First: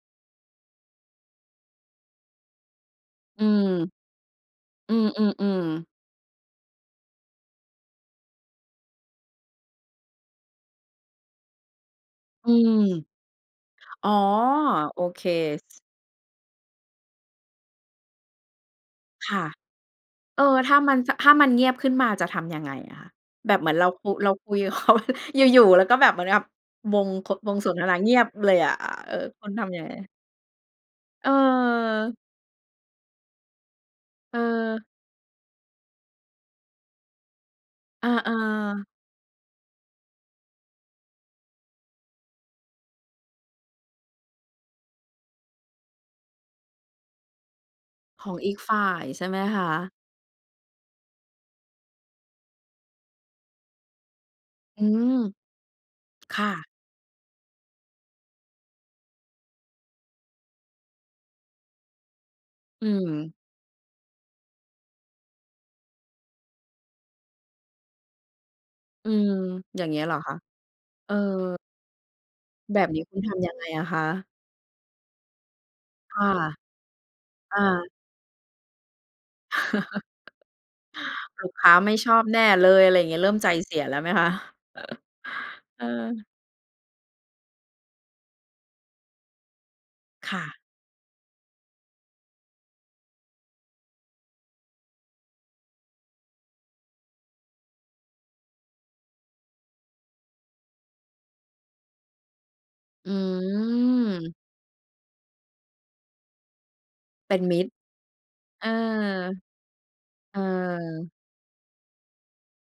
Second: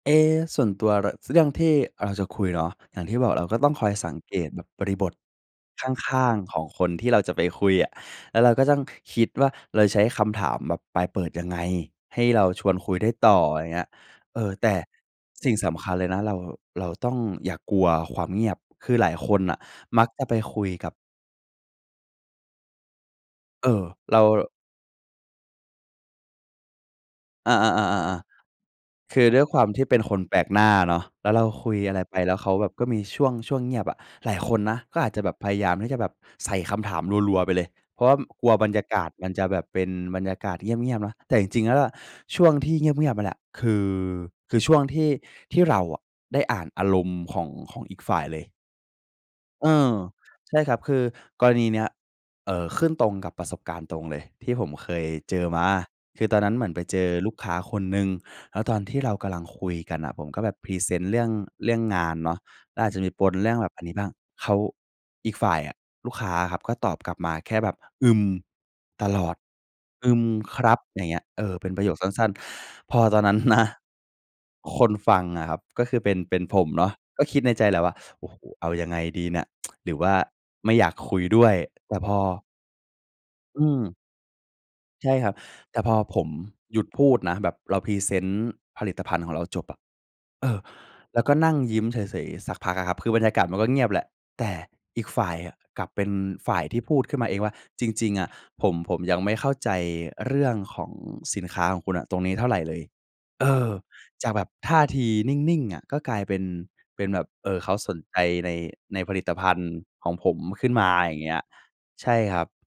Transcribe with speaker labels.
Speaker 1: เอ๊ ส่วนตัว ร เรื่องที่เราจะคุยเนาะ อย่างที่บอก
Speaker 2: อ
Speaker 1: เ
Speaker 2: ื
Speaker 1: ราก็
Speaker 2: ม
Speaker 1: ต้องคอยสังเกตแบบบ
Speaker 2: อ
Speaker 1: ร
Speaker 2: ื
Speaker 1: ิบท
Speaker 2: อ ๆ ๆ
Speaker 1: ข้าง ๆ ของคนที่เราจะไปคุยอะ แล้วเราก็ต้องคิดว่า เราใช้คำถามแบบปลายเปิดยังไง ให้เรา
Speaker 2: อื
Speaker 1: ช
Speaker 2: ม
Speaker 1: วนคุยได้ต่อ อะไรเงี้ย
Speaker 2: อ๋อ
Speaker 1: เออ แต่
Speaker 2: โอเค
Speaker 1: สิ่งสำคัญเลยนะ เรา เราต้องอย่ากลัวความเงียบคือหลายค
Speaker 2: ค่
Speaker 1: น
Speaker 2: ะ
Speaker 1: น่ะ มักจะไป
Speaker 2: เออ
Speaker 1: คุ
Speaker 2: ถ
Speaker 1: ย
Speaker 2: ้า
Speaker 1: กั
Speaker 2: มั
Speaker 1: บ
Speaker 2: น จ ถ้ามันเงียบขึ้นมาจะทำยังไงอะคะ? แบบ
Speaker 1: เ
Speaker 2: เ
Speaker 1: อ
Speaker 2: ห
Speaker 1: ่
Speaker 2: มือนเ
Speaker 1: อ
Speaker 2: รา ค
Speaker 1: เรา
Speaker 2: เราคุยกับ เขา อยู่ ๆ ก็แบบเหมือนกับวง ค
Speaker 1: อ
Speaker 2: ว
Speaker 1: า
Speaker 2: งสนทนาเงี
Speaker 1: ๆ ๆ
Speaker 2: ย
Speaker 1: ๆ
Speaker 2: บเลยอะ เอ
Speaker 1: ๆ
Speaker 2: อ
Speaker 1: คือด้
Speaker 2: ค
Speaker 1: วย
Speaker 2: ุณ
Speaker 1: คว
Speaker 2: ท
Speaker 1: าม
Speaker 2: ำ
Speaker 1: ท
Speaker 2: ยั
Speaker 1: ี
Speaker 2: ง
Speaker 1: ่
Speaker 2: ไง?
Speaker 1: เป็นคนแปลกหน้าเนาะ แ
Speaker 2: เ
Speaker 1: ล้วเราคุยอะไรไ
Speaker 2: ออ
Speaker 1: ปแล้วเขาแบบก็มีช่วง ช่วงเงียบอะ หลายคนนะ
Speaker 2: เออ
Speaker 1: ก็อาจจะแบบพยายามที่จะแบบใส่คำถามรัว ๆ ไปเลย เพรา
Speaker 2: เอ
Speaker 1: ะว่า
Speaker 2: อ
Speaker 1: กลัวบรรย
Speaker 2: ๆ
Speaker 1: ากาศมันจะแบบเป็นบรรยากาศเงียบ ๆ นะ แต่จริง ๆ แล้วอะ ช่วงที่เงียบ ๆ นั่นแหละ คือ คือช่วงที่ ที่เราอะได้อ่านอารมณ์ของ ของอีกฝ่า
Speaker 2: ข
Speaker 1: ย
Speaker 2: อ
Speaker 1: เ
Speaker 2: ง
Speaker 1: ลย
Speaker 2: อีกฝ่ายใช่ไหมค
Speaker 1: เอ
Speaker 2: ะ?
Speaker 1: อ ใช่ครับ คือกรณีเนี้ย เอ่อ ขึ้นตรงกับประสบการณ์ตรงเลยที่ผม
Speaker 2: อื
Speaker 1: เคย
Speaker 2: ม
Speaker 1: เจอมา คือต
Speaker 2: ค
Speaker 1: อน
Speaker 2: ่
Speaker 1: นั้นเหม
Speaker 2: ะ
Speaker 1: ือนไปเจอลูกค้าคนหนึ่ง แล้วตอนที่เรากำลังคุยกันน่ะ ผมก็แบบพรีเซนต์เรื่อง เรื่องงานเนาะ ก็
Speaker 2: อื
Speaker 1: อาจจะมีป
Speaker 2: ม
Speaker 1: นเรื่องแบบอันนี้บ้าง เขา อีกฝ่ายอะ ลูกค้าอะครับก็ตอบกลับมาแค่แบบ "อืม" ต
Speaker 2: อื
Speaker 1: ลอ
Speaker 2: ม
Speaker 1: ด
Speaker 2: อย่างเงี้ย
Speaker 1: "อ
Speaker 2: เ
Speaker 1: ื
Speaker 2: หรอ
Speaker 1: ม
Speaker 2: คะ?
Speaker 1: ครับ" อย่า
Speaker 2: เ
Speaker 1: ง
Speaker 2: อ
Speaker 1: เงี้ย เออ
Speaker 2: อ
Speaker 1: เป็นประโยคสั้น
Speaker 2: แบบ
Speaker 1: ๆ พ
Speaker 2: นี
Speaker 1: อ
Speaker 2: ้คุ
Speaker 1: ตอ
Speaker 2: ณ
Speaker 1: น
Speaker 2: ท
Speaker 1: นั้น
Speaker 2: ำยัง
Speaker 1: น
Speaker 2: ไ
Speaker 1: ะ
Speaker 2: งอะคะ?
Speaker 1: คนฟังอะครับ ก็คือเป็
Speaker 2: ค
Speaker 1: น
Speaker 2: ่ะ
Speaker 1: เป็นผมเนาะ ก็คิดใน
Speaker 2: อ
Speaker 1: ใจแล้ว
Speaker 2: า
Speaker 1: ว่า โอ้โฮ เอายังไงดีเนี่ย หรือว่าไม่อยากคุยด้
Speaker 2: ล
Speaker 1: ว
Speaker 2: ู
Speaker 1: ย
Speaker 2: กค้าไม
Speaker 1: แต
Speaker 2: ่
Speaker 1: ่พ
Speaker 2: ช
Speaker 1: อ
Speaker 2: อบแน่เลย อะไรเงี้ย เริ่มใจ
Speaker 1: อื
Speaker 2: เสีย
Speaker 1: ม
Speaker 2: แล้วไหมคะ?
Speaker 1: ใช่ครับ แต
Speaker 2: เ
Speaker 1: ่
Speaker 2: อ
Speaker 1: พอผ
Speaker 2: อ
Speaker 1: มหยุดพูดนะ แบบเราพรีเซนต์ผลิตภัณฑ์ของเราจบอะ
Speaker 2: ค่
Speaker 1: เอ
Speaker 2: ะ
Speaker 1: อ แล้วก็นั่งยิ้มเฉย ๆ สักพักอะครับ คือบรรยากาศมันก็เงียบแหละ แต่อีกฝ่ายกลับเป็นฝ่ายที่พูดขึ้นมาเองว่า "จริง ๆ อะผม ผมยังไม่เข้าใจเรื่องของสินค้าอะของคุณตรงนี้เท่าไรเลย"
Speaker 2: อ
Speaker 1: เออ จา
Speaker 2: ื
Speaker 1: ก
Speaker 2: ม
Speaker 1: แบบท่าทีนิ่ง ๆ อะ ก็กลายเป็น เป็นแบบ
Speaker 2: เป็น
Speaker 1: เอ
Speaker 2: ม
Speaker 1: ่
Speaker 2: ิ
Speaker 1: อ เ
Speaker 2: ต
Speaker 1: ข
Speaker 2: ร
Speaker 1: าสนใจใน
Speaker 2: เออ
Speaker 1: ในผลิตภัณฑ์ของผ
Speaker 2: เอ
Speaker 1: มขึ้นมา
Speaker 2: อ
Speaker 1: อย่างเงี้ย ใช่ครับ